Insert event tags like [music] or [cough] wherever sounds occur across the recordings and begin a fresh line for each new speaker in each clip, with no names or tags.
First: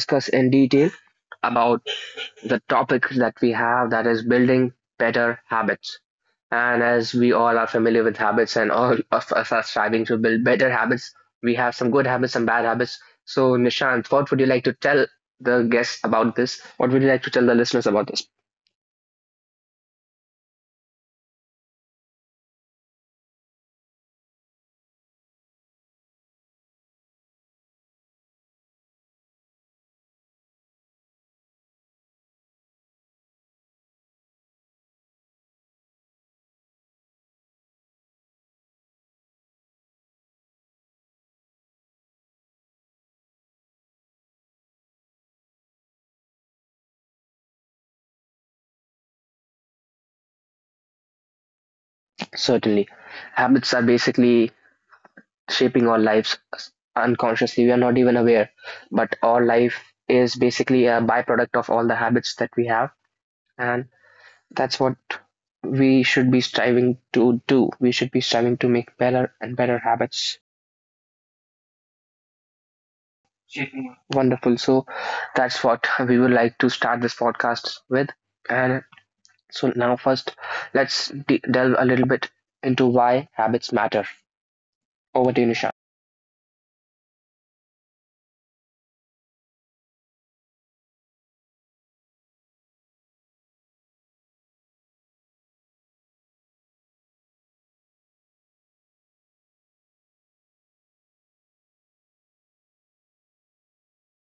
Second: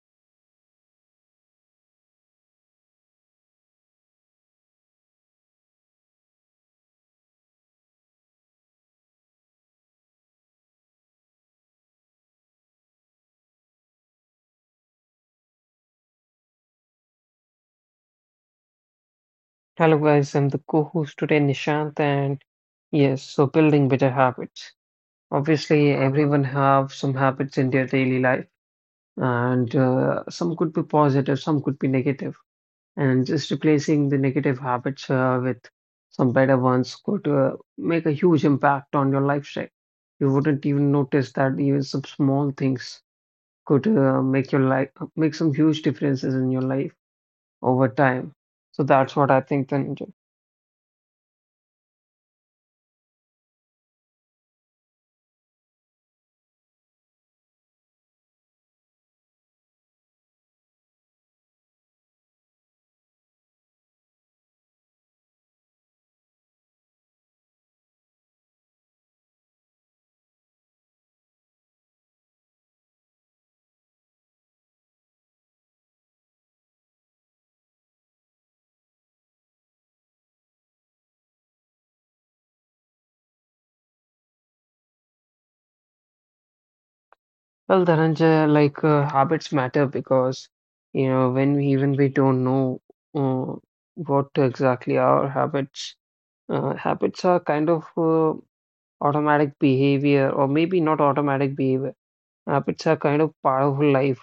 discuss in detail about the topic that we have, that is building better habits. And as we all are familiar with habits, and all [laughs] of us are striving to build better habits, we have some good habits, some bad habits. So, Nishant, what would you like to tell the guests about this? What would you like to tell the listeners about this?
Hello guys, I'm the co-host today, Nishant, and yes, so building better habits. Obviously, everyone have some habits in their daily life, and some could be positive, some could be negative, and just replacing the negative habits with some better ones could make a huge impact on your lifestyle. You wouldn't even notice that even some small things could make your life make some huge differences in your life over time. So that's what I think, then.
Certainly. Habits are basically shaping our lives unconsciously. We are not even aware, but our life is basically a byproduct of all the habits that we have, and that's what we should be striving to do. We should be striving to make better and better habits. Shaping. Wonderful. So that's what we would like to start this podcast with. And so now, first, let's delve a little bit into why habits matter. Over to you, Nisha.
Well, Dhananjay, like habits matter because you know when we, even we don't know uh, what exactly our habits habits are kind of automatic behavior or maybe not automatic behavior. Habits are kind of part of life.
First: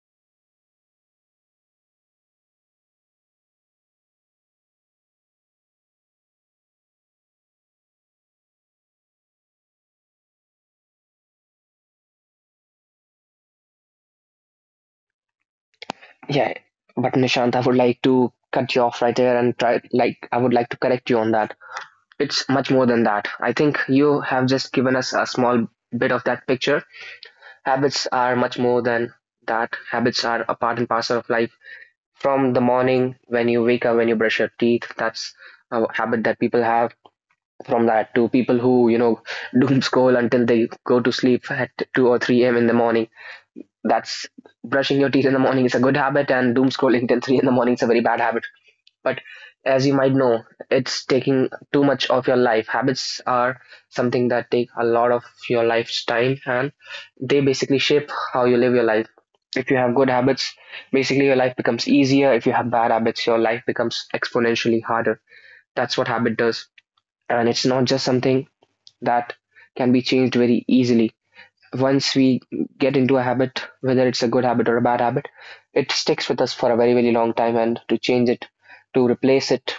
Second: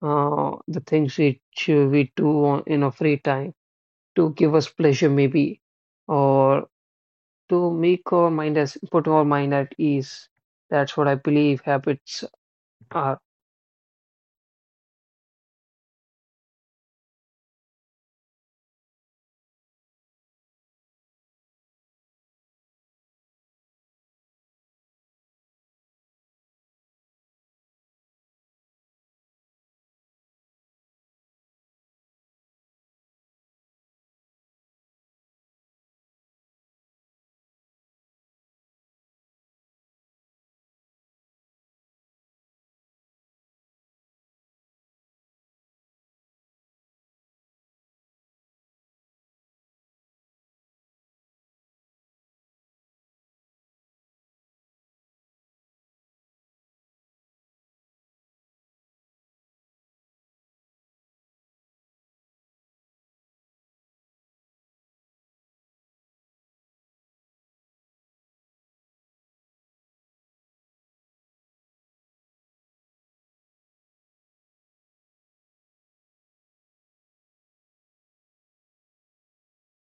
The things which we do on, in our free time to give us pleasure, maybe, or to make our mind as put our mind at ease. That's what I believe habits are.
Yeah, but Nishant, I would like to cut you off right there and try, like, I would like to correct you on that. It's much more than that. I think you have just given us a small bit of that picture. Habits are much more than that. Habits are a part and parcel of life. From the morning when you wake up, when you brush your teeth, that's a habit that people have. From that to people who, you know, [laughs] doom scroll until they go to sleep at 2 or 3 a.m. in the morning. That's, brushing your teeth in the morning is a good habit, and doom scrolling till 3 in the morning is a very bad habit. But as you might know, it's taking too much of your life. Habits are something that take a lot of your life's time, and they basically shape how you live your life. If you have good habits, basically your life becomes easier. If you have bad habits, your life becomes exponentially harder. That's what habit does. And it's not just something that can be changed very easily. Once we get into a habit, whether it's a good habit or a bad habit, it sticks with us for a very, very long time. And to change it, to replace it,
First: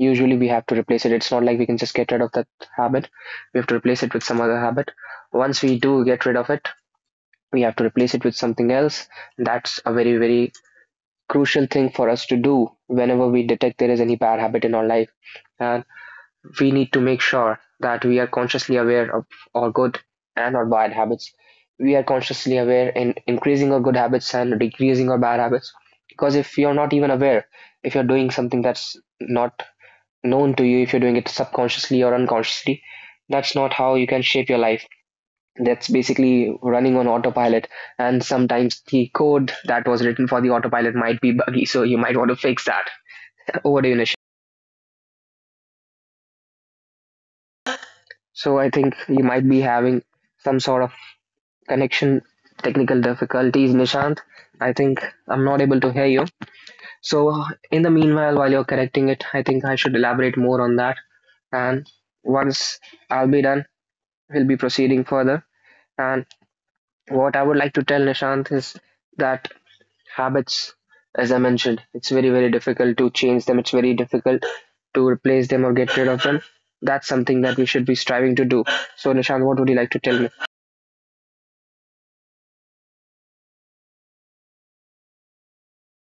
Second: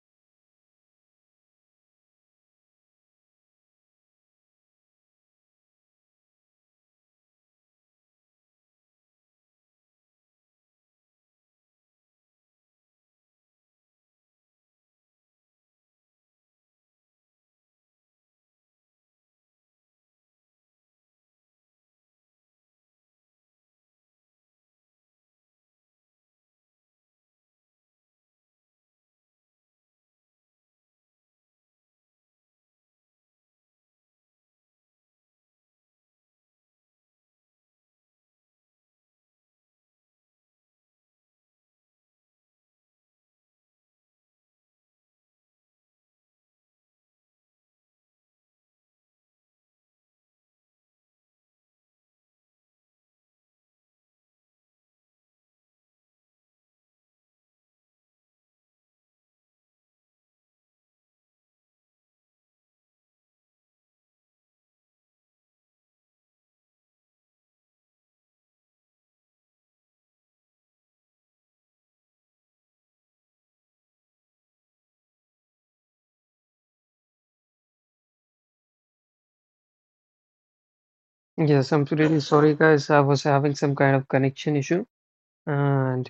usually we have to replace it. It's not like we can just get rid of that habit. We have to replace it with some other habit. Once we do get rid of it, we have to replace it with something else. That's a very, very crucial thing for us to do whenever we detect there is any bad habit in our life. And we need to make sure that we are consciously aware of our good and our bad habits. We are consciously aware in increasing our good habits and decreasing our bad habits, because if you're not even aware, if you're doing something that's not known to you, if you're doing it subconsciously or unconsciously, that's not how you can shape your life. That's basically running on autopilot. And sometimes the code that was written for the autopilot might be buggy, so you might want to fix that. [laughs] Over to you, Nish. So I think you might be having some sort of connection, technical difficulties, Nishant. I think I'm not able to hear you. So in the meanwhile, while you're correcting it, I think I should elaborate more on that. And once I'll be done, we'll be proceeding further. And what I would like to tell Nishant is that habits, as I mentioned, it's very, very difficult to change them. It's very difficult to replace them or get rid of them. That's something that we should be striving to do. So, Nishant, what would you like to tell me?
Yes, I'm really sorry, guys. I was having some kind of connection issue, and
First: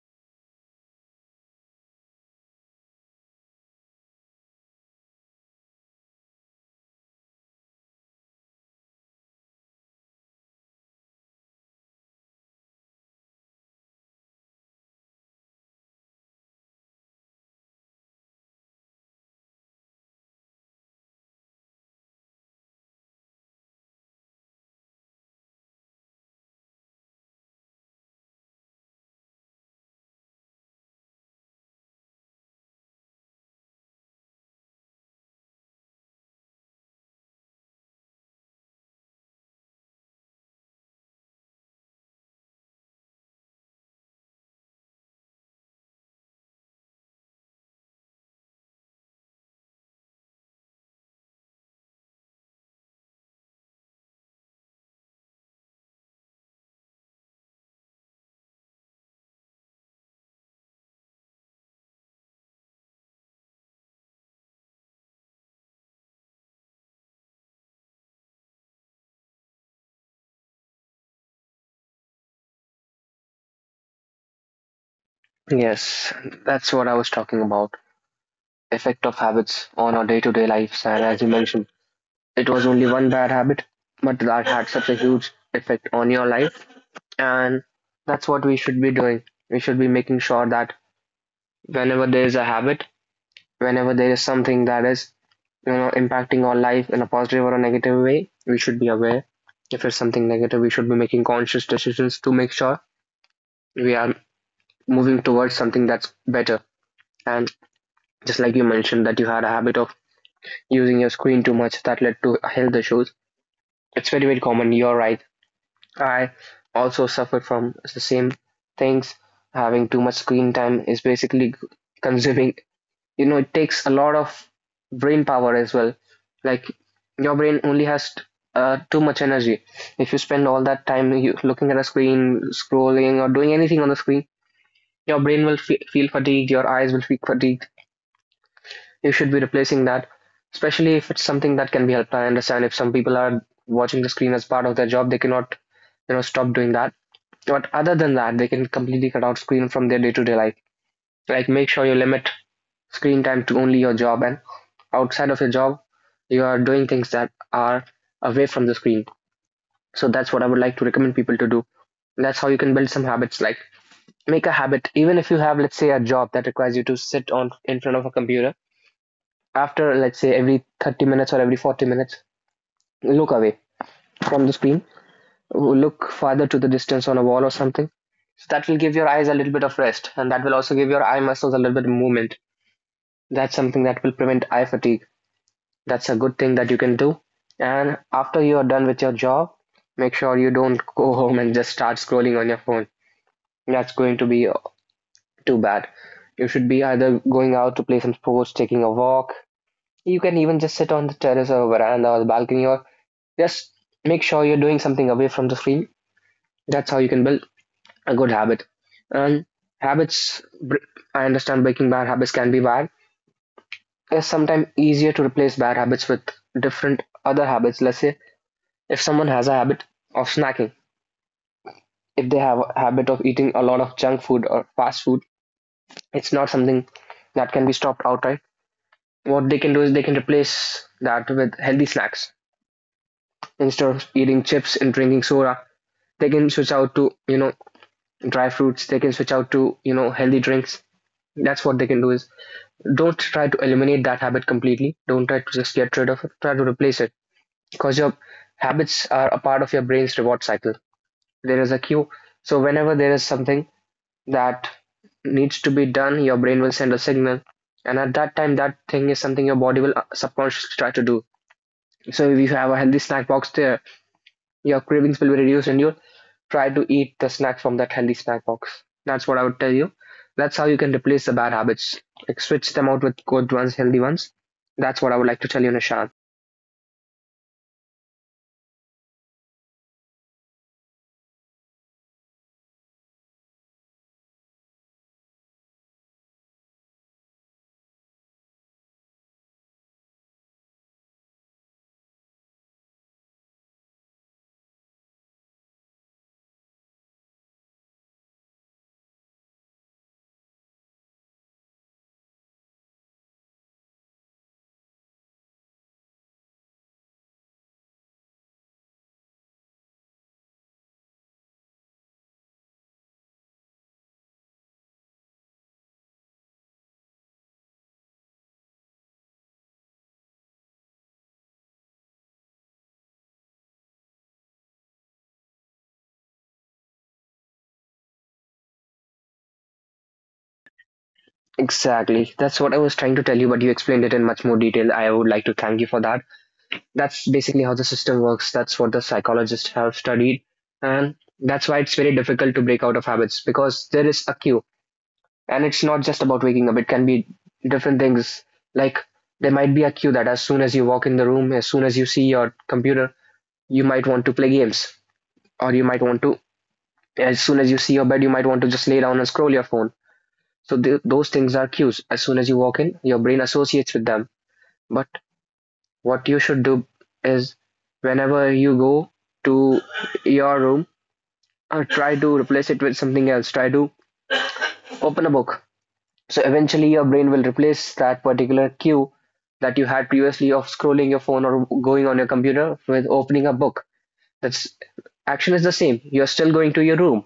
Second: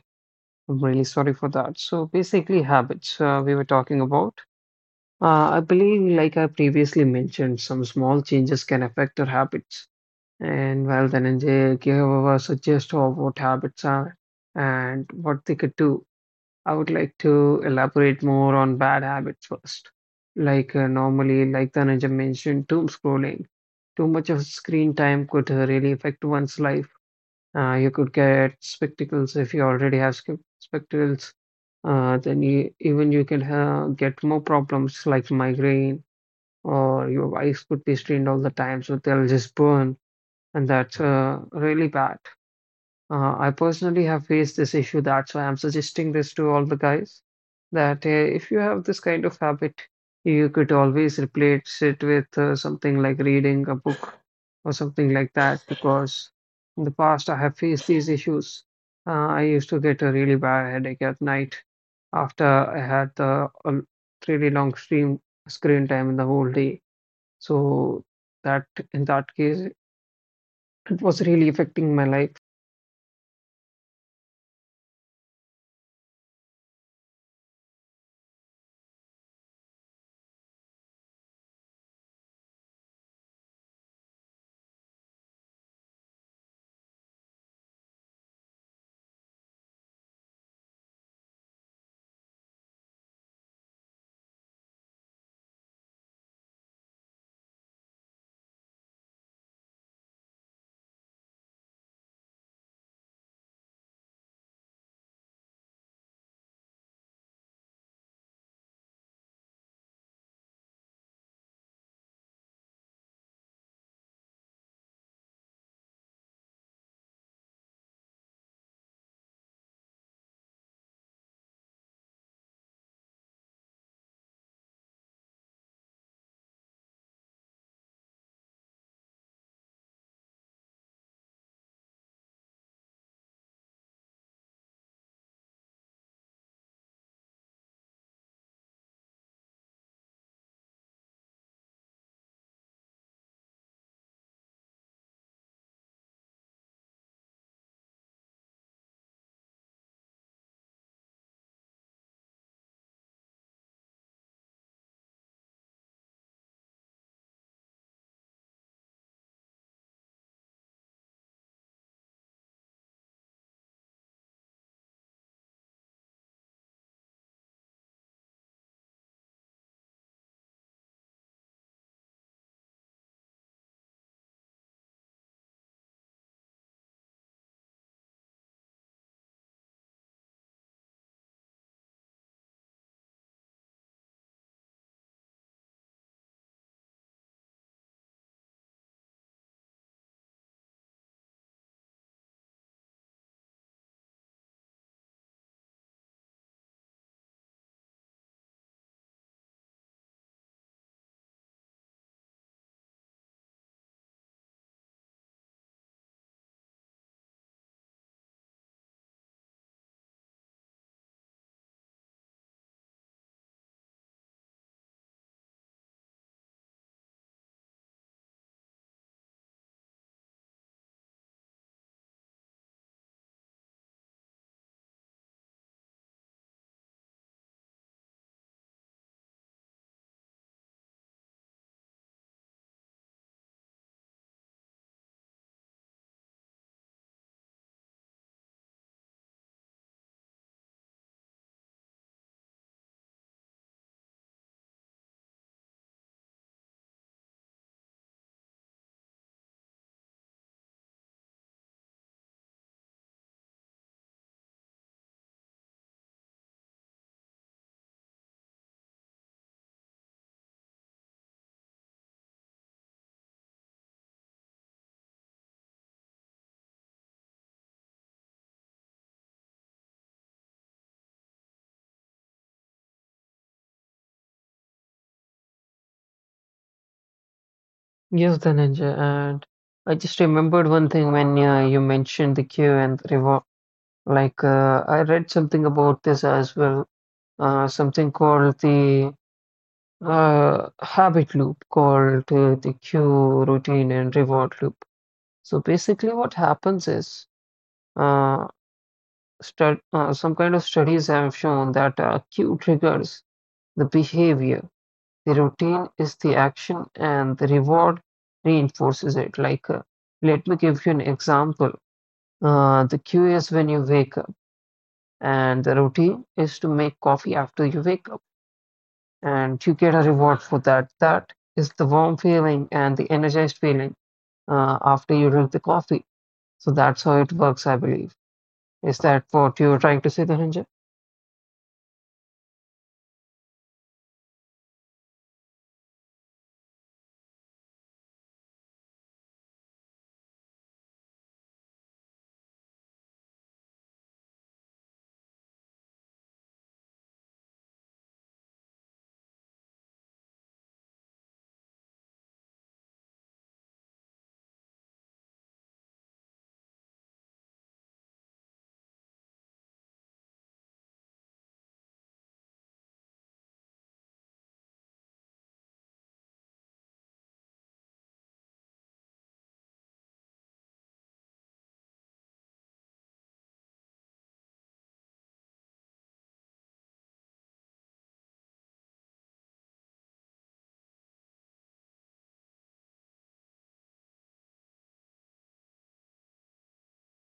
I'm really sorry for that. So basically, habits we were talking about. I believe, like I previously mentioned, some small changes can affect our habits. And well, Dhananjay gave a suggestion of what habits are and what they could do. I would like to elaborate more on bad habits first. Like normally, like Dhananjay mentioned, doom scrolling. Too much of screen time could really affect one's life. You could get spectacles if you already have spectacles. Then you, even you can ha get more problems like migraine or your eyes could be strained all the time, so they'll just burn, and that's really bad. I personally have faced this issue. That's why I'm suggesting this to all the guys that if you have this kind of habit, you could always replace it with something like reading a book or something like that. Because in the past, I have faced these issues. I used to get a really bad headache at night after I had the a really long stream screen time in the whole day. So that in that case, it was really affecting my life.
Yes, that's what I was talking about. Effect of habits on our day-to-day lives, and as you mentioned, it was only one bad habit, but that had such a huge effect on your life. And that's what we should be doing. We should be making sure that whenever there is a habit, whenever there is something that is, you know, impacting our life in a positive or a negative way, we should be aware. If it's something negative, we should be making conscious decisions to make sure we are moving towards something that's better. And just like you mentioned, that you had a habit of using your screen too much that led to health issues, it's very, very common. You're right, I also suffer from the same things. Having too much screen time is basically consuming, you know, it takes a lot of brain power as well. Like, your brain only has too much energy. If you spend all that time looking at a screen, scrolling or doing anything on the screen, your brain will feel fatigued, your eyes will feel fatigued. You should be replacing that, especially if it's something that can be helped. I understand if some people are watching the screen as part of their job, they cannot, you know, stop doing that. But other than that, they can completely cut out screen from their day-to-day life. Like, make sure you limit screen time to only your job, and outside of your job, you are doing things that are away from the screen. So that's what I would like to recommend people to do. And that's how you can build some habits. Like, make a habit, even if you have, let's say, a job that requires you to sit on in front of a computer. After, let's say, every 30 minutes or every 40 minutes, look away from the screen. Look farther to the distance on a wall or something. So that will give your eyes a little bit of rest, and that will also give your eye muscles a little bit of movement. That's something that will prevent eye fatigue. That's a good thing that you can do. And after you are done with your job, make sure you don't go home and just start scrolling on your phone. That's going to be too bad. You should be either going out to play some sports, taking a walk. You can even just sit on the terrace or veranda or the balcony, or just make sure you're doing something away from the screen. That's how you can build a good habit. And habits, I understand breaking bad habits can be bad. It's sometimes easier to replace bad habits with different other habits. Let's say if someone has a habit of snacking, if they have a habit of eating a lot of junk food or fast food, it's not something that can be stopped outright. What they can do is they can replace that with healthy snacks. Instead of eating chips and drinking soda, they can switch out to, you know, dry fruits. They can switch out to, you know, healthy drinks. That's what they can do. Is, don't try to eliminate that habit completely. Don't try to just get rid of it. Try to replace it. Because your habits are a part of your brain's reward cycle. There is a cue. So whenever there is something that needs to be done, your brain will send a signal. And at that time, that thing is something your body will subconsciously try to do. So if you have a healthy snack box there, your cravings will be reduced and you'll try to eat the snack from that healthy snack box. That's what I would tell you. That's how you can replace the bad habits. Like, switch them out with good ones, healthy ones. That's what I would like to tell you, Nishant.
Yes, Dhananjay, and I just remembered one thing when you mentioned the queue and the reward. Like I read something about this as well, something called the habit loop, called the queue routine and reward loop. So basically, what happens is uh, stud some kind of studies have shown that queue triggers the behavior. The routine is the action and the reward reinforces it. Like, let me give you an example. The cue is when you wake up, and the routine is to make coffee after you wake up, and you get a reward for that. That is the warm feeling and the energized feeling after you drink the coffee. So that's how it works, I believe. Is that what you're trying to say, Dhananjay?
Exactly. That's what I was trying to tell you, but you explained it in much more detail. I would like to thank you for that. That's basically how the system works. That's what the psychologists have studied. And that's why it's very difficult to break out of habits, because there is a cue. And it's not just about waking up, it can be different things. Like, there might be a cue that as soon as you walk in the room, as soon as you see your computer, you might want to play games. Or you might want to, as soon as you see your bed, you might want to just lay down and scroll your phone. So those things are cues. As soon as you walk in, your brain associates with them. But what you should do is, whenever you go to your room, try to replace it with something else. Try to open a book. So eventually, your brain will replace that particular cue that you had previously of scrolling your phone or going on your computer with opening a book. That's, action is the same. You're still going to your room.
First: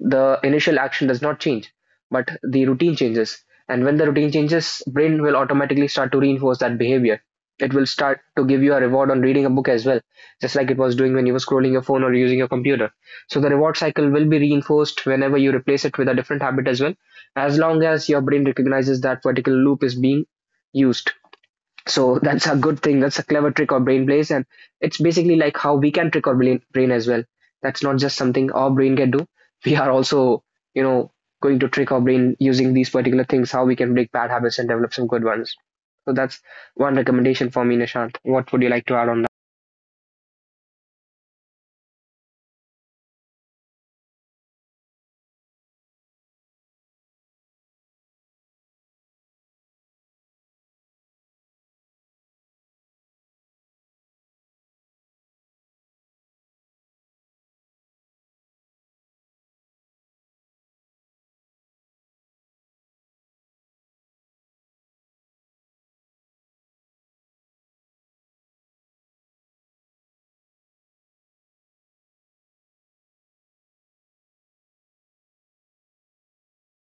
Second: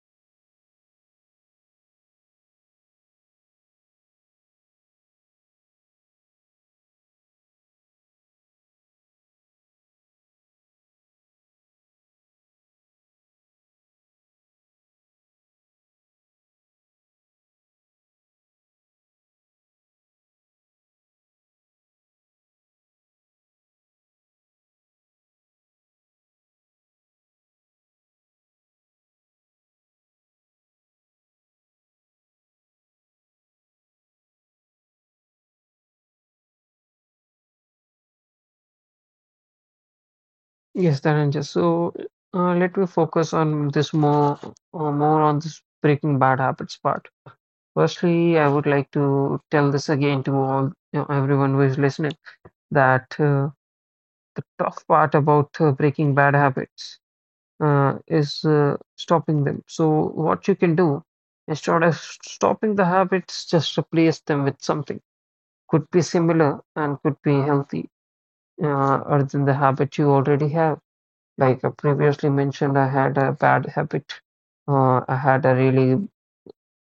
The initial action does not change, but the routine changes. And when the routine changes, brain will automatically start to reinforce that behavior. It will start to give you a reward on reading a book as well, just like it was doing when you were scrolling your phone or using your computer. So the reward cycle will be reinforced whenever you replace it with a different habit as well, as long as your brain recognizes that particular loop is being used. So [laughs] that's a good thing. That's a clever trick our brain plays, and it's basically like how we can trick our brain as well. That's not just something our brain can do. [laughs] We are also, you know, going to trick our brain using these particular things, how we can break bad habits and develop some good ones. So that's one recommendation for me, Nishant. What would you like to add on that?
Yes, Dhananjay. So let me focus on this more, more on this breaking bad habits part. Firstly, I would like to tell this again to all you know, everyone who is listening that the tough part about breaking bad habits is stopping them. So what you can do instead of stopping the habits, just replace them with something. Could be similar and could be healthy other than the habit you already have. Like I previously mentioned, I had a bad habit. I had a really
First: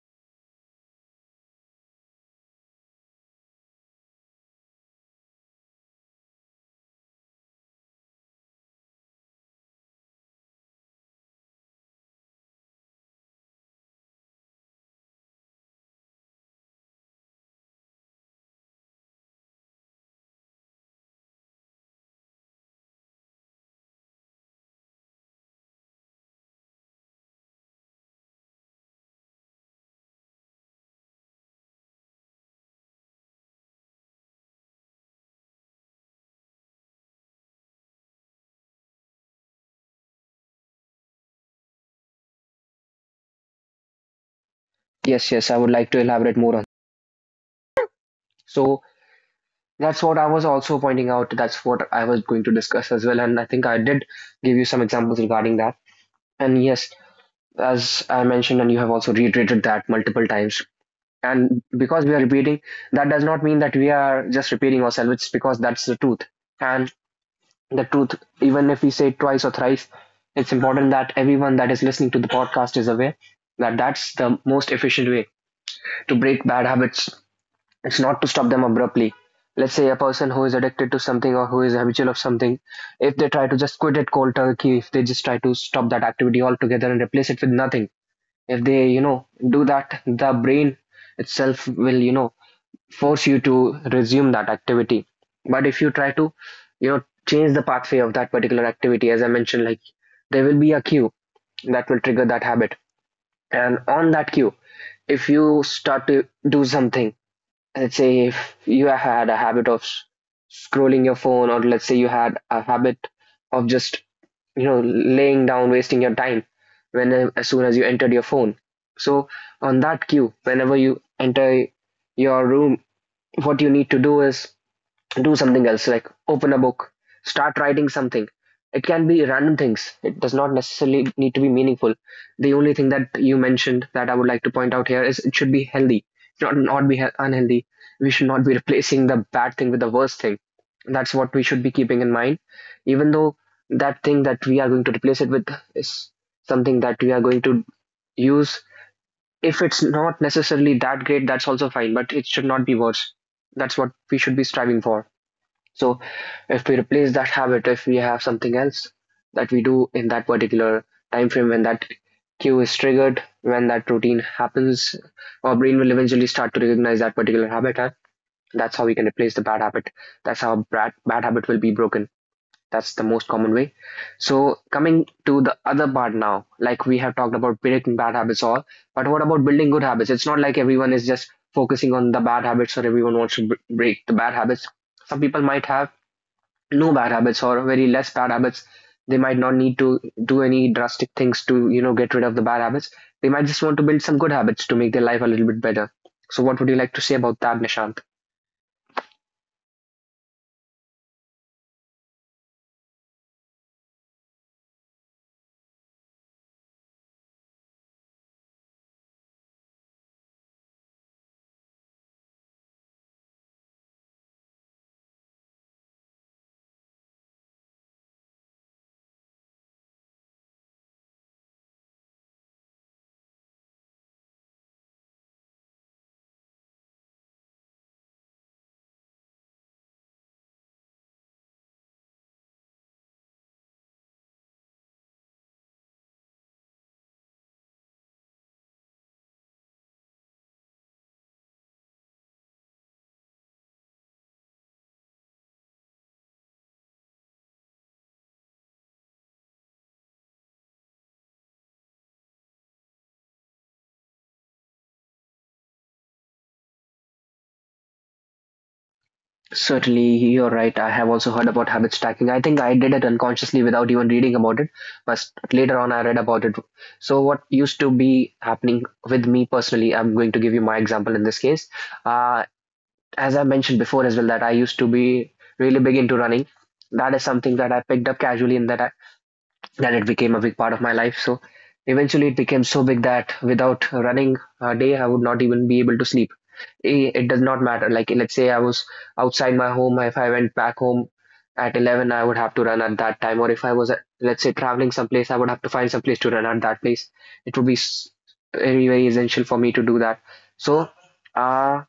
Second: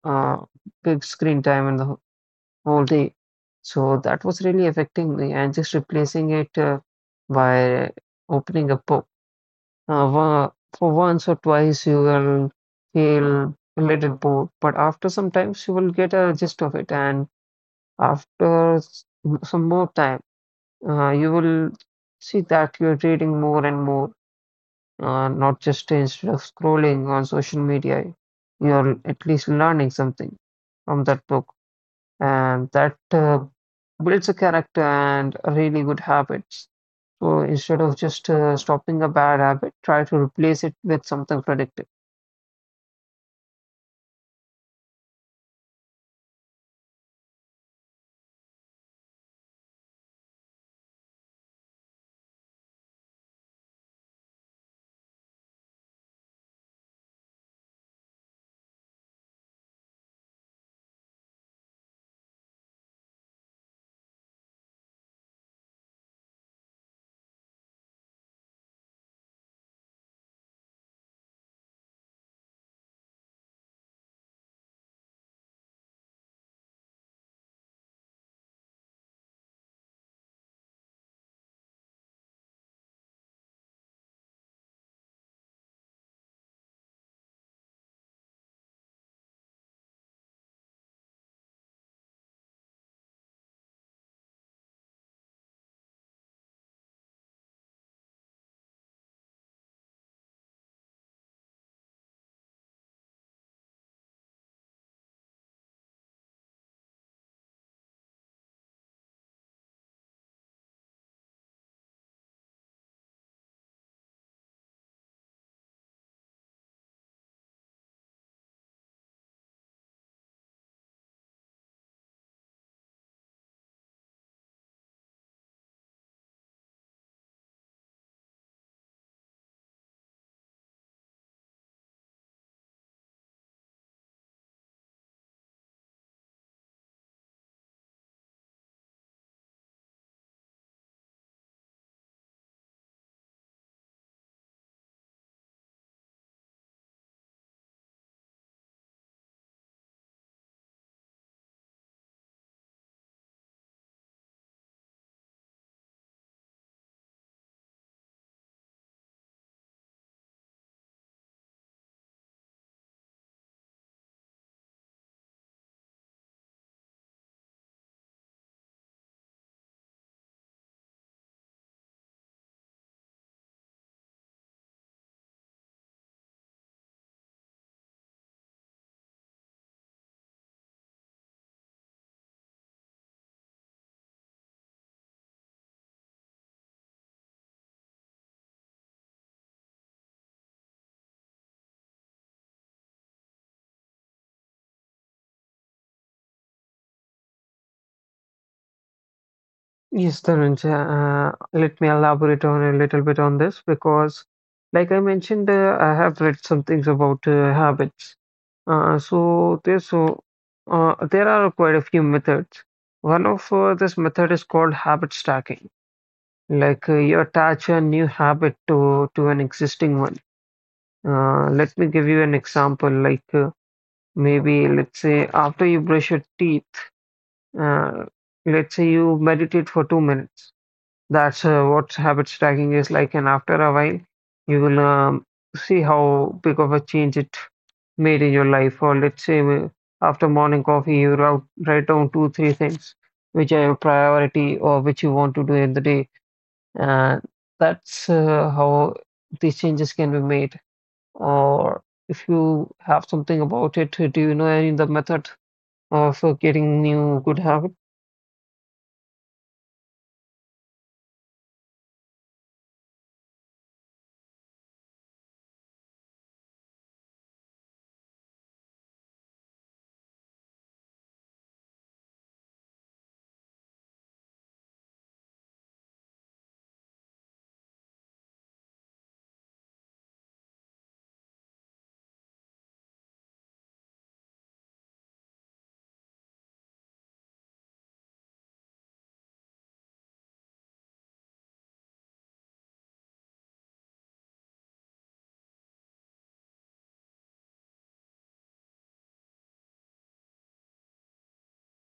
uh, big screen time in the whole day. So that was really affecting me, and just replacing it by opening a book. Uh, wa- for once or twice, you will feel a little bored, but after some time, you will get a gist of it, and after some more time, you will see that you're reading more and more, not just instead of scrolling on social media, you're at least learning something from that book and that builds a character and really good habits. So instead of just stopping a bad habit, try to replace it with something productive.
Yes, yes, I would like to elaborate more on. So that's what I was also pointing out. That's what I was going to discuss as well, and I think I did give you some examples regarding that. And yes, as I mentioned, and you have also reiterated that multiple times. And because we are repeating, that does not mean that we are just repeating ourselves. It's because that's the truth. And the truth, even if we say it twice or thrice, it's important that everyone that is listening to the podcast is aware that that's the most efficient way to break bad habits. It's not to stop them abruptly. Let's say a person who is addicted to something or who is habitual of something, if they try to just quit it cold turkey, if they just try to stop that activity altogether and replace it with nothing, if they do that, the brain itself will force you to resume that activity. But if you try to you know change the pathway of that particular activity, as I mentioned, like there will be a cue that will trigger that habit, and on that cue, if you start to do something. Let's say if you had a habit of scrolling your phone, or let's say you had a habit of just laying down wasting your time when as soon as you entered your phone. So on that cue, whenever you enter your room, what you need to do is do something else, like open a book, start writing something. It can be random things. It does not necessarily need to be meaningful. The only thing that you mentioned that I would like to point out here is it should be healthy, not be unhealthy. We should not be replacing the bad thing with the worst thing. That's what we should be keeping in mind. Even though that thing that we are going to replace it with is something that we are going to use, if it's not necessarily that great, that's also fine, but it should not be worse. That's what we should be striving for. So if we replace that habit, if we have something else that we do in that particular time frame, when that cue is triggered, when that routine happens, our brain will eventually start to recognize that particular habit. And that's how we can replace the bad habit. That's how bad habit will be broken. That's the most common way. So coming to the other part now, like we have talked about breaking bad habits all, but what about building good habits? It's not like everyone is just focusing on the bad habits or everyone wants to break the bad habits. Some people might have no bad habits or very less bad habits. They might not need to do any drastic things to get rid of the bad habits. They might just want to build some good habits to make their life a little bit better. So what would you like to say about that, Nishant?
Yes, Dhananjay, let me elaborate on a little bit on this because, like I mentioned, I have read some things about habits. Uh, so there's so there are quite a few methods. One of this method is called habit stacking. Like you attach a new habit to an existing one. Let me give you an example. Like maybe let's say after you brush your teeth, uh, let's say you meditate for 2 minutes. That's what habit stacking is like. And after a while, you will see how big of a change it made in your life. Or let's say after morning coffee, you wrote, write down two, three things which are your priority or which you want to do in the day. And that's how these changes can be made. Or if you have something about it, do you know any the method of getting new good habit?
Certainly, you're right. I have also heard about habit stacking. I think I did it unconsciously without even reading about it. But later on, I read about it. So what used to be happening with me personally, I'm going to give you my example in this case. uh, as I mentioned before as well, that I used to be really big into running. That is something that I picked up casually, and that it became a big part of my life. So eventually, it became so big that without running a day, I would not even be able to sleep. It does not matter. Like let's say I was outside my home. If I went back home at 11, I would have to run at that time. Or if I was, let's say, traveling someplace, I would have to find some place to run at that place. It would be very, very essential for me to do that. So. Uh,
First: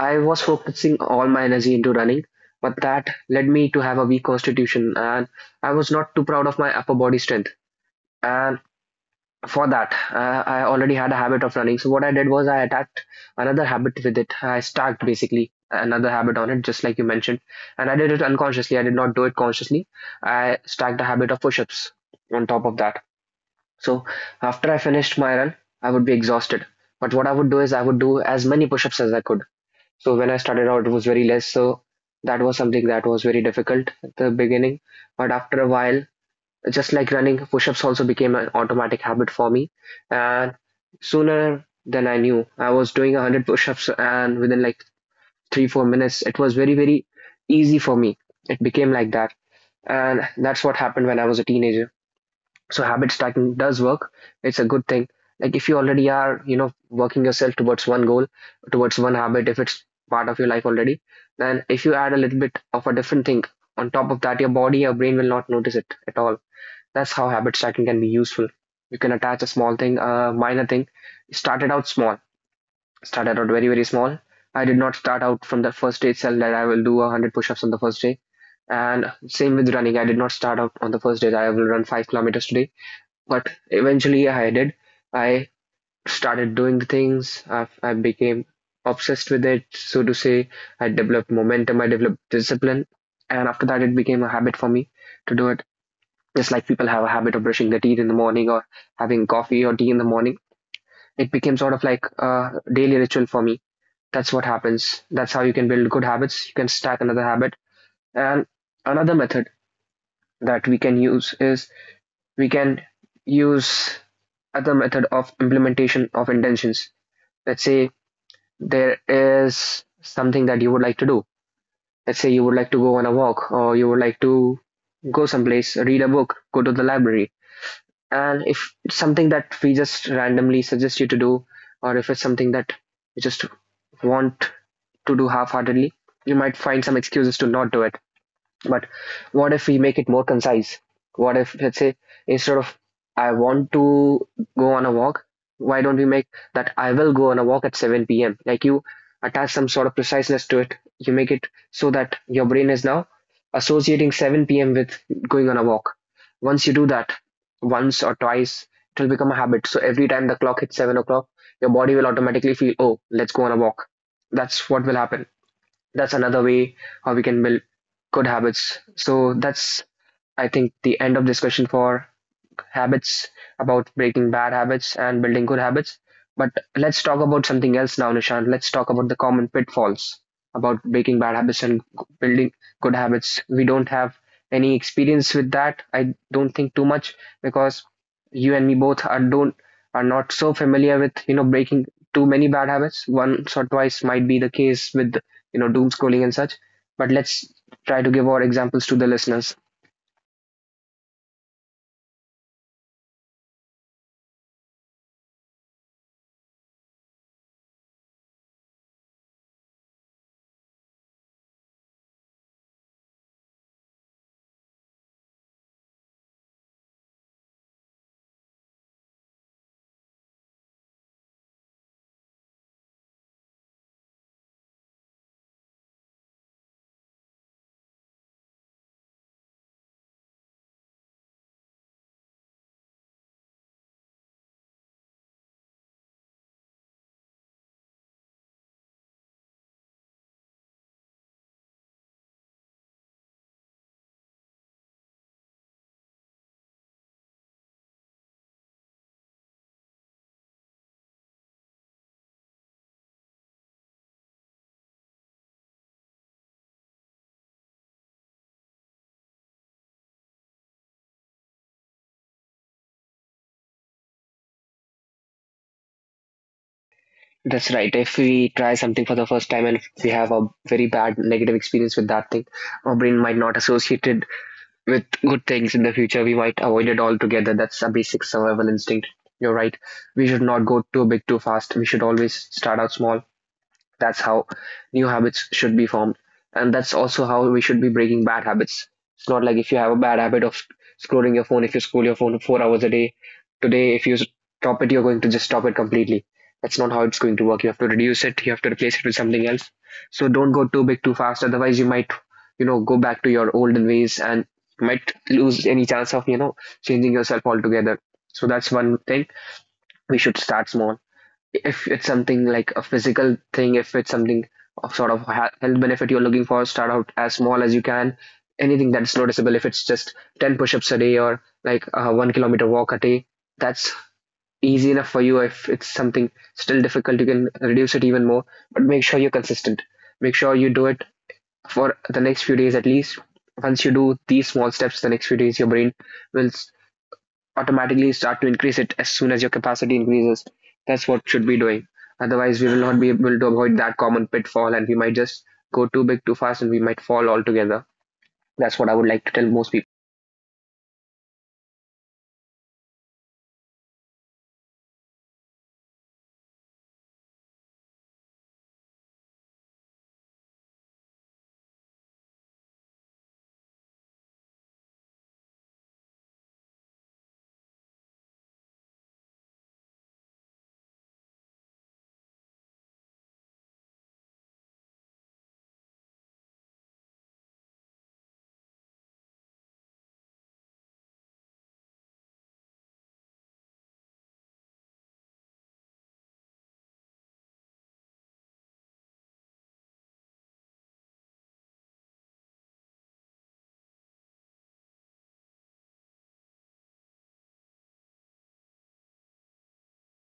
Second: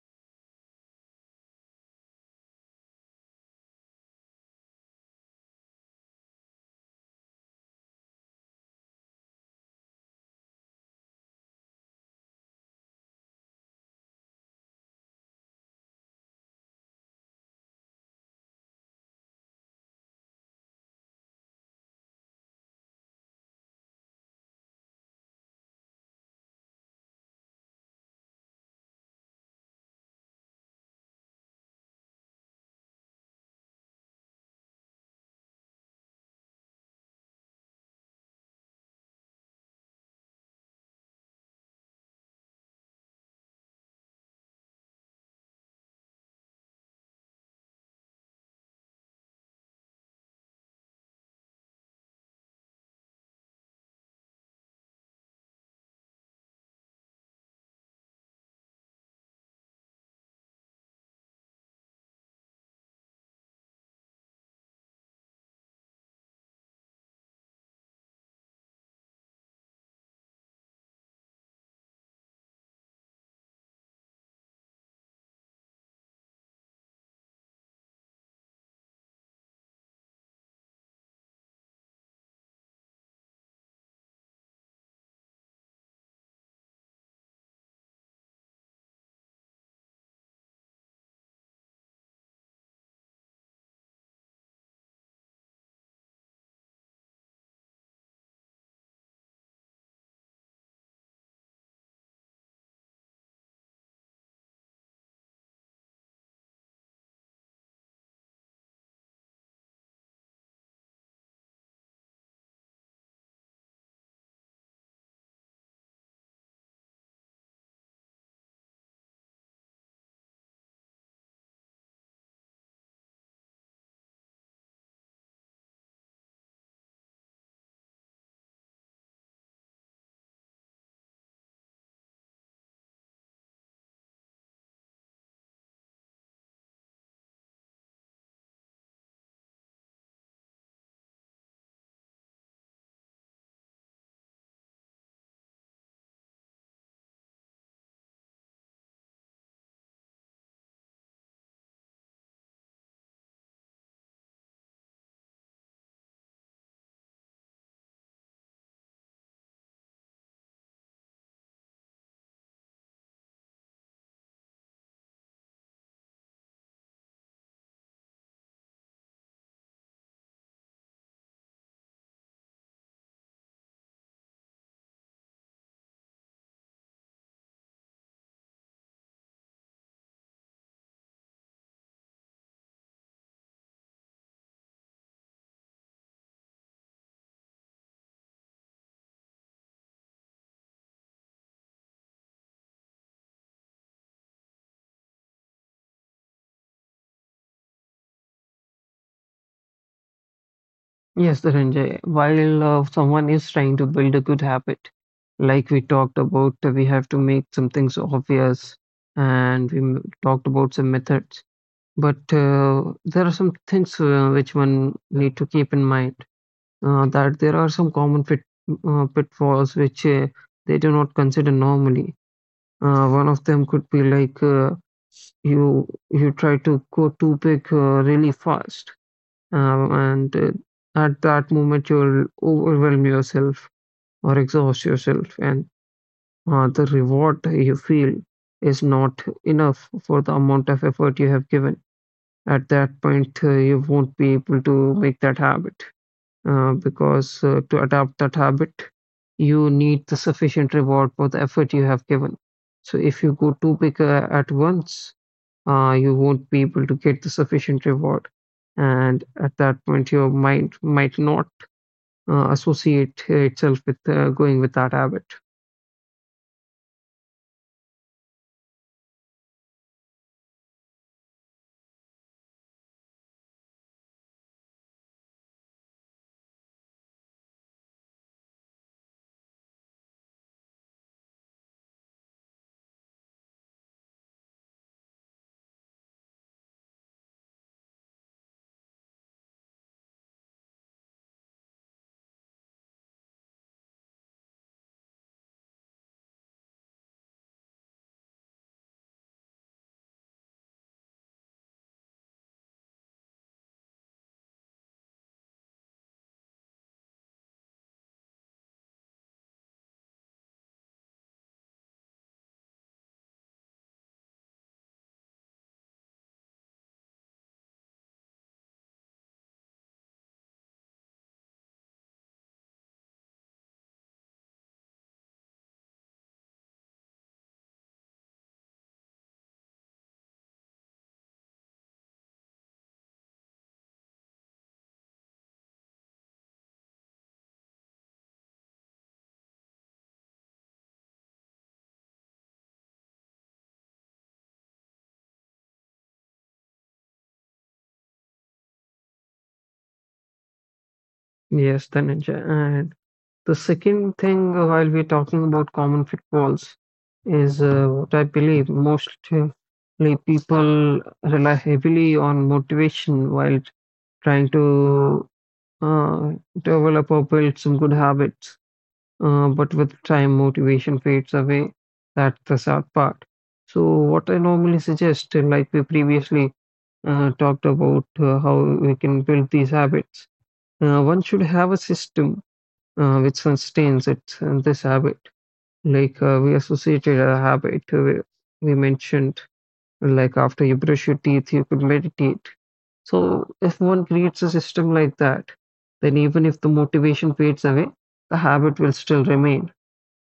I was focusing all my energy into running, but that led me to have a weak constitution, and I was not too proud of my upper body strength. And for that, I already had a habit of running. So what I did was I attacked another habit with it. I stacked basically another habit on it, just like you mentioned. And I did it unconsciously. I did not do it consciously. I stacked a habit of push-ups on top of that. So after I finished my run, I would be exhausted. But what I would do is I would do as many push-ups as I could. So when I started out, it was very less. So that was something that was very difficult at the beginning. But after a while, just like running, push-ups also became an automatic habit for me. And sooner than I knew, I was doing 100 push-ups, and within like three, 4 minutes, it was very, very easy for me. It became like that. And that's what happened when I was a teenager. So habit stacking does work. It's a good thing. Like if you already are, working yourself towards one goal, towards one habit, if it's part of your life already, then if you add a little bit of a different thing on top of that, your body, your brain will not notice it at all. That's how habit stacking can be useful. You can attach a small thing, a minor thing. Started out small, started out very, very small. I did not start out from the first day itself that I will do 100 push-ups on the first day. And same with running, I did not start out on the first day that I will run 5 kilometers today. But eventually I did. I started doing the things. I became obsessed with it, so to say. I developed momentum. I developed discipline, and after that, it became a habit for me to do it. Just like people have a habit of brushing their teeth in the morning or having coffee or tea in the morning, it became sort of like a daily ritual for me. That's what happens. That's how you can build good habits. You can stack another habit. And another method that we can use is we can use other method of implementation of intentions. Let's say there is something that you would like to do. Let's say you would like to go on a walk, or you would like to go someplace, read a book, go to the library. And if it's something that we just randomly suggest you to do, or if it's something that you just want to do half heartedly, you might find some excuses to not do it. But what if we make it more concise? What if, let's say, instead of I want to go on a walk, why don't we make that I will go on a walk at 7 p.m.? Like you attach some sort of preciseness to it. You make it so that your brain is now associating 7 p.m. with going on a walk. Once you do that, once or twice, it will become a habit. So every time the clock hits 7 o'clock, your body will automatically feel, oh, let's go on a walk. That's what will happen. That's another way how we can build good habits. So that's, I think, the end of this question for habits, about breaking bad habits and building good habits. But let's talk about something else now, Nishant. Let's talk about the common pitfalls about breaking bad habits and building good habits. We don't have any experience with that. I don't think too much because you and me both are don't, are not so familiar with breaking too many bad habits. Once or twice might be the case with doom scrolling and such. But let's try to give our examples to the listeners.
Yes, Dhananjay. While someone is trying to build a good habit, like we talked about, we have to make some things obvious, and we talked about some methods. But there are some things which one need to keep in mind that there are some common pitfalls which they do not consider normally. One of them could be like you try to go too big really fast, and at that moment you'll overwhelm yourself or exhaust yourself, and the reward you feel is not enough for the amount of effort you have given. At that point, you won't be able to make that habit because to adapt that habit, you need the sufficient reward for the effort you have given. So if you go too big at once, you won't be able to get the sufficient reward. And at that point, your mind might not associate itself with going with that habit.
That's right. If we try something for the first time and if we have a very bad negative experience with that thing, our brain might not associate it with good things in the future. We might avoid it altogether. That's a basic survival instinct. You're right. We should not go too big too fast. We should always start out small. That's how new habits should be formed. And that's also how we should be breaking bad habits. It's not like if you have a bad habit of scrolling your phone, if you scroll your phone 4 hours a day, today, if you stop it, you're going to just stop it completely. That's not how it's going to work. You have to reduce it, you have to replace it with something else. So don't go too big too fast, otherwise, you might, go back to your olden ways and might lose any chance of, changing yourself altogether. So that's one thing. We should start small if it's something like a physical thing, if it's something of sort of health benefit you're looking for, start out as small as you can. Anything that's noticeable, if it's just 10 push ups a day or like a 1 kilometer walk a day, that's easy enough for you. If it's something still difficult, you can reduce it even more, but make sure you're consistent. Make sure you do it for the next few days at least. Once you do these small steps, the next few days, your brain will automatically start to increase it as soon as your capacity increases. That's what should be doing. Otherwise, we will not be able to avoid that common pitfall, and we might just go too big too fast, and we might fall altogether. That's what I would like to tell most people.
Yes, Dhananjay. And the second thing, while we're talking about common pitfalls, is what I believe mostly people rely heavily on motivation while trying to uh, develop or build some good habits. But with time, motivation fades away. That's the sad part. So, what I normally suggest, like we previously talked about how we can build these habits, one should have a system which sustains it, this habit. Like we associated a habit we mentioned, like after you brush your teeth, you could meditate. So, if one creates a system like that, then even if the motivation fades away, the habit will still remain.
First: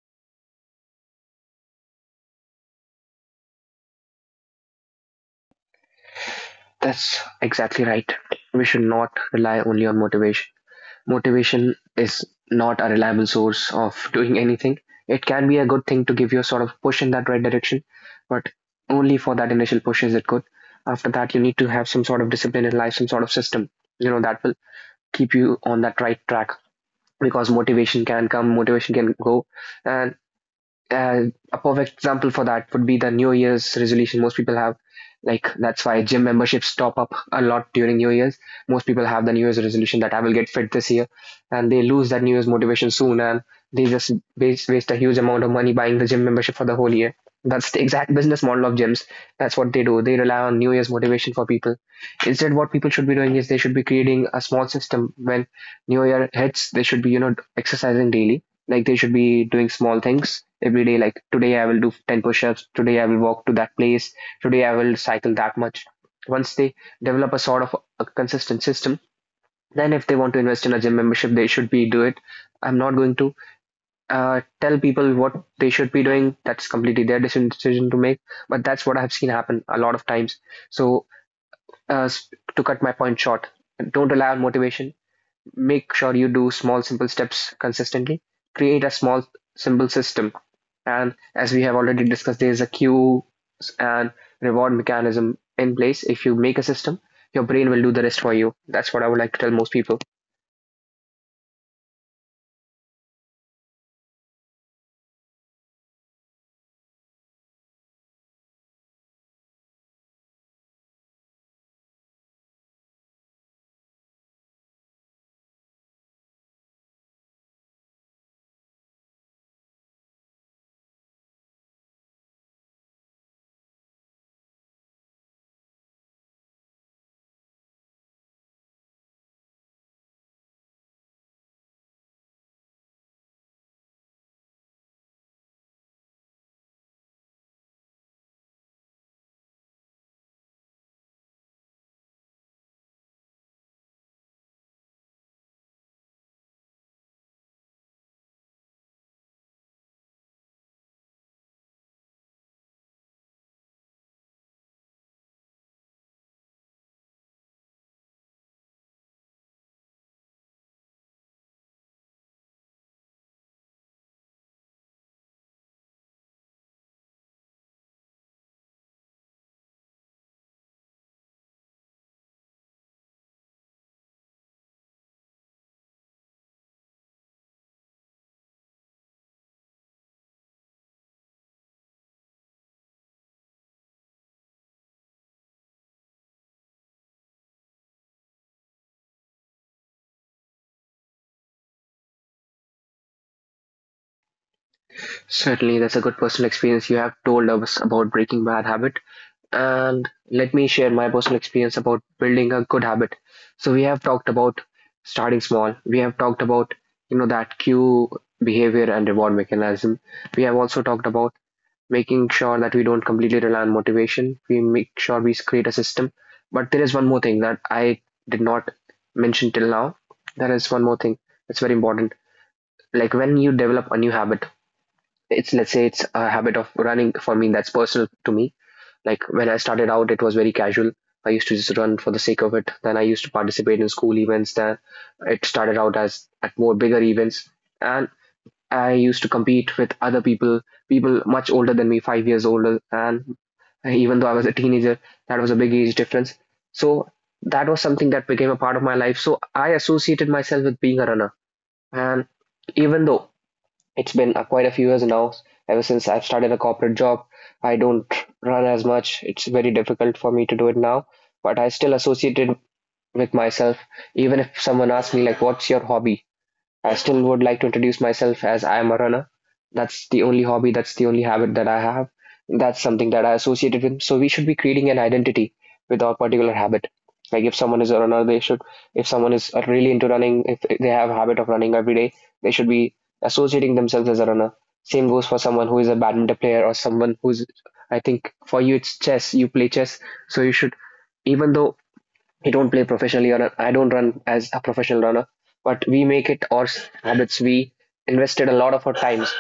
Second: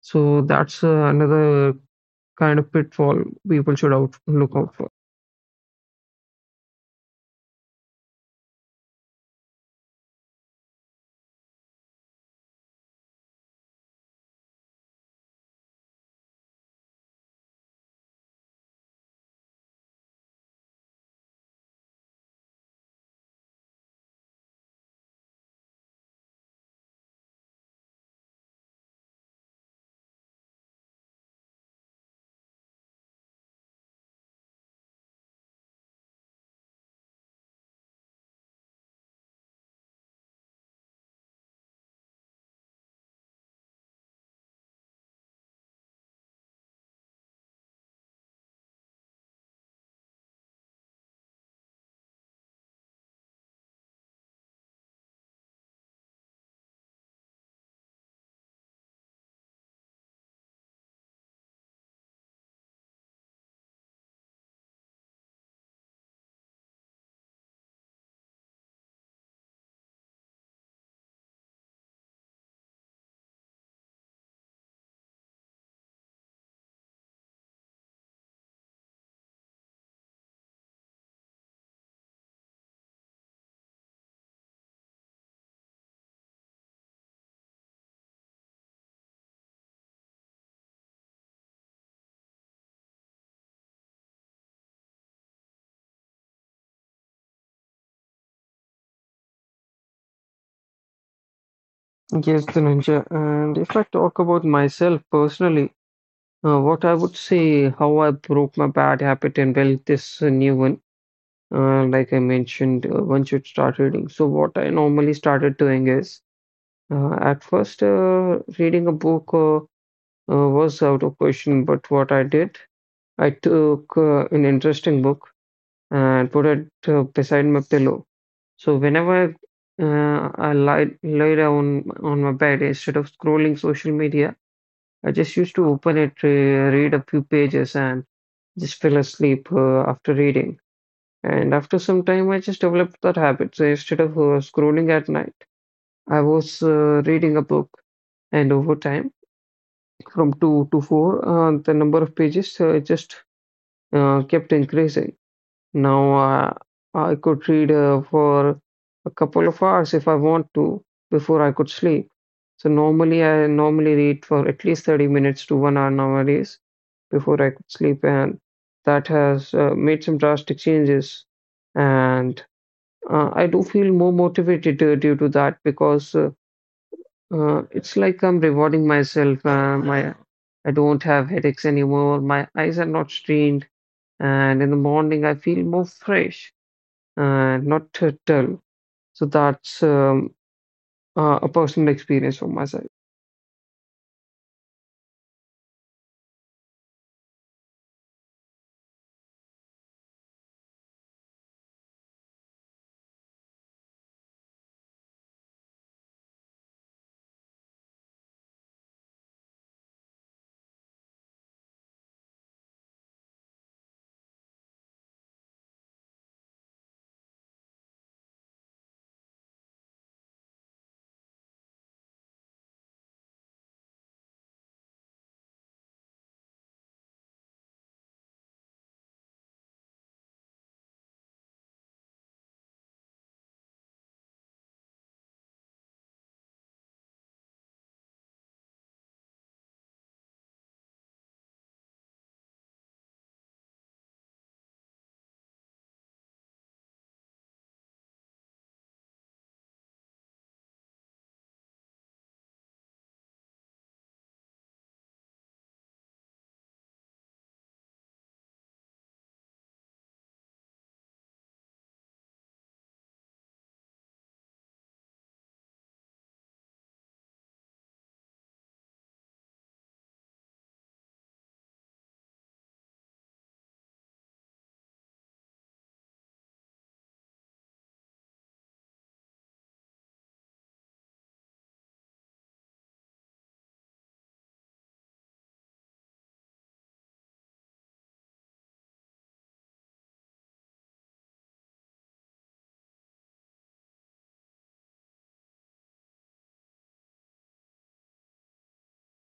So that's another kind of pitfall people should out look out for.
That's exactly right. We should not rely only on motivation. Motivation is not a reliable source of doing anything. It can be a good thing to give you a sort of push in that right direction, but only for that initial push is it good. After that, you need to have some sort of discipline in life, some sort of system, you know, that will keep you on that right track because motivation can come, motivation can go, and uh, a perfect example for that would be the New Year's resolution most people have. Like that's why gym memberships top up a lot during New Year's. Most people have the New Year's resolution that I will get fit this year, and they lose that New Year's motivation soon, and they just waste a huge amount of money buying the gym membership for the whole year. That's the exact business model of gyms. That's what they do. They rely on New Year's motivation for people. Instead, what people should be doing is they should be creating a small system. When New Year hits, they should be, you know, exercising daily like they should be doing small things every day. Like today I will do 10 push-ups. Today I will walk to that place. Today I will cycle that much. Once they develop a sort of a consistent system, then if they want to invest in a gym membership, they should be do it. I'm not going to tell people what they should be doing. That's completely their decision to make. But that's what I have seen happen a lot of times. So uh, to cut my point short, don't rely on motivation, make sure you do small simple steps consistently, create a small simple system, and as we have already discussed, there is a cue and reward mechanism in place. If you make a system, your brain will do the rest for you. That's what I would like to tell most people.
Yes, Dhananjay. And if I talk about myself personally, what I would say, how I broke my bad habit and built this new one, like I mentioned, once you start reading. So, what I normally started doing is, at first, reading a book was out of question, but what I did, I took an interesting book and put it beside my pillow. So whenever lie down on my bed instead of scrolling social media, I just used to open it, read a few pages, and just fell asleep after reading. And after some time, I just developed that habit. So instead of scrolling at night, I was reading a book, and over time, from two to four, the number of pages just kept increasing. Now I could read for a couple of hours if I want to before I could sleep. So normally I normally read for at least 30 minutes to 1 hour nowadays before I could sleep, and that has made some drastic changes. And I do feel more motivated due to that because it's like I'm rewarding myself. My I don't have headaches anymore. My eyes are not strained, and in the morning I feel more fresh and not dull. So that's a personal experience from my side.
Certainly that's a good personal experience you have told us about breaking bad habit, and let me share my personal experience about building a good habit. So we have talked about starting small. We have talked about, you know, that cue, behavior and reward mechanism. We have also talked about making sure that we don't completely rely on motivation. We make sure we create a system. But there is one more thing that I did not mention till now. There is one more thing that's very important. Like when you develop a new habit, it's, let's say it's a habit of running for me, that's personal to me. Like when I started out, it was very casual. I used to just run for the sake of it. Then I used to participate in school events. Then it started out as at more bigger events, and I used to compete with other people, people much older than me, 5 years older. And even though I was a teenager, that was a big age difference. So that was something that became a part of my life. So I associated myself with being a runner. And even though it's been quite a few years now. Ever since I've started a corporate job, I don't run as much. It's very difficult for me to do it now, but I still associate it with myself. Even if someone asks me, like, what's your hobby? I still would like to introduce myself as I am a runner. That's the only hobby, that's the only habit that I have. That's something that I associated with. So we should be creating an identity with our particular habit. Like if someone is a runner, they should, if someone is really into running, if they have a habit of running every day, they should be associating themselves as a runner. Same goes for someone who is a badminton player or someone who's, I think for you, it's chess, you play chess. So you should, even though I don't play professionally or I don't run as a professional runner, but we make it our habits. We invested a lot of our times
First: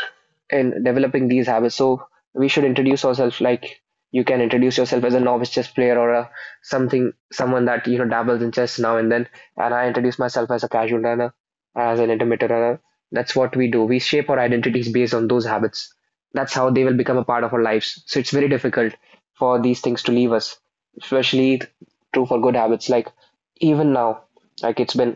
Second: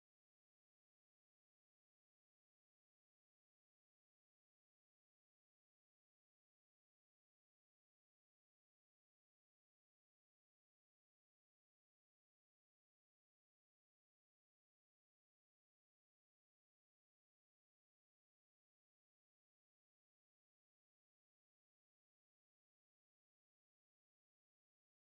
in developing these habits. So we should introduce ourselves like you can introduce yourself as a novice chess player or a something, someone that, you know, dabbles in chess now and then. And I introduce myself as a casual runner, as an intermittent runner. That's what we do. We shape our identities based on those habits. That's how they will become a part of our lives. So it's very difficult for these things to leave us, especially true for good habits. Like even now, like it's been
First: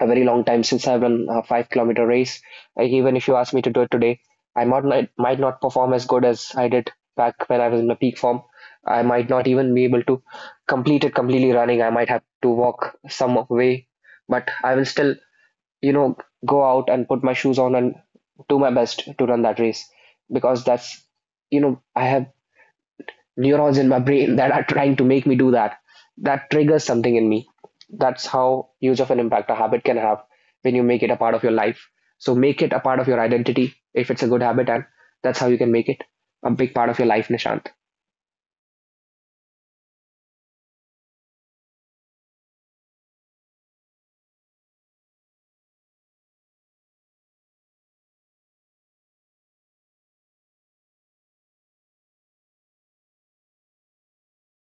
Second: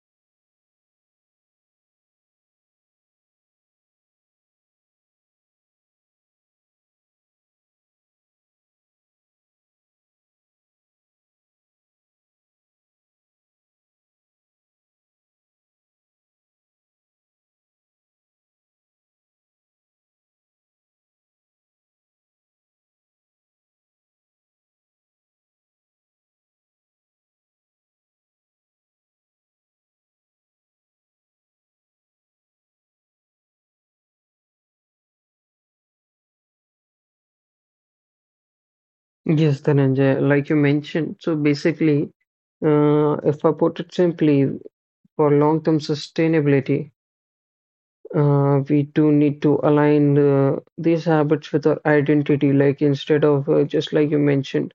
a very long time since I've run a 5 kilometer race. Like even if you ask me to do it today, I might not perform as good as I did back when I was in the peak form. I might not even be able to complete it completely running. I might have to walk some way, but I will still, you know, go out and put my shoes on and do my best to run that race because that's, you know, I have neurons in my brain that are trying to make me do that. That triggers something in me. That's how huge of an impact a habit can have when you make it a part of your life. So make it a part of your identity if it's a good habit, and that's how you can make it a big part of your life, Nishant.
Yes, Dhananjay, like you mentioned, so basically, if I put it simply, for long-term sustainability, we do need to align these habits with our identity. Like instead of just like you mentioned,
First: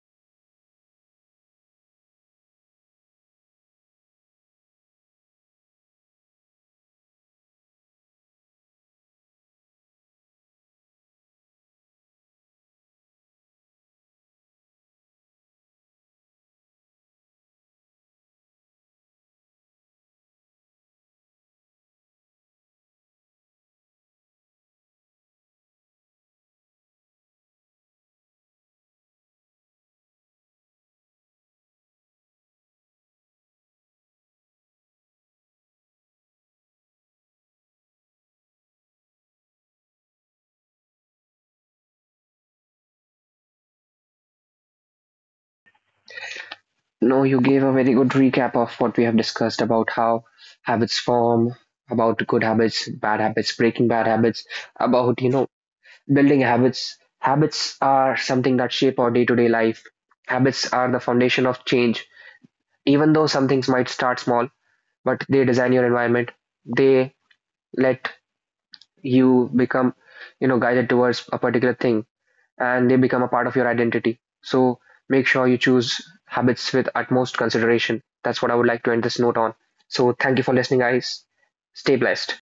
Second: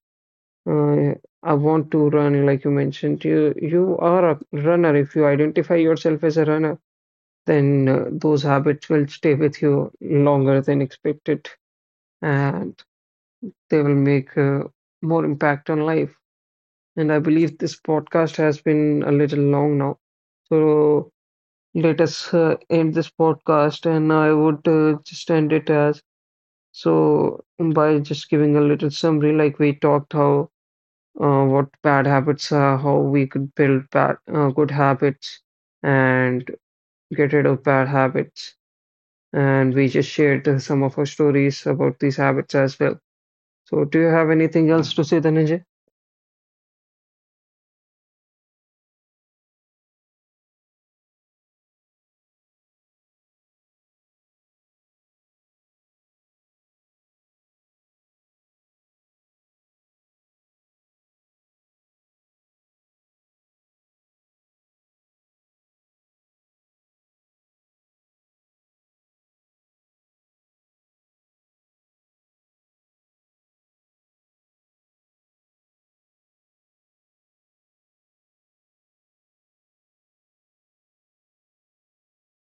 uh, I want to run. Like you mentioned, you are a runner. If you identify yourself as a runner then those habits will stay with you longer than expected and they will make more impact on life. And I believe this podcast has been a little long now. So let us end this podcast, and I would just end it as so by just giving a little summary, like we talked how what bad habits are, how we could build bad good habits, and get rid of bad habits. And we just shared some of our stories about these habits as well. So, do you have anything else to say, Dhananjay?
No, you gave a very good recap of what we have discussed about how habits form, about good habits, bad habits, breaking bad habits, about, you know, building habits. Habits are something that shape our day to day life. Habits are the foundation of change. Even though some things might start small, but they design your environment, they let you become, you know, guided towards a particular thing, and they become a part of your identity. So make sure you choose habits with utmost consideration. That's what I would like to end this note on. So thank you for listening, guys. Stay blessed.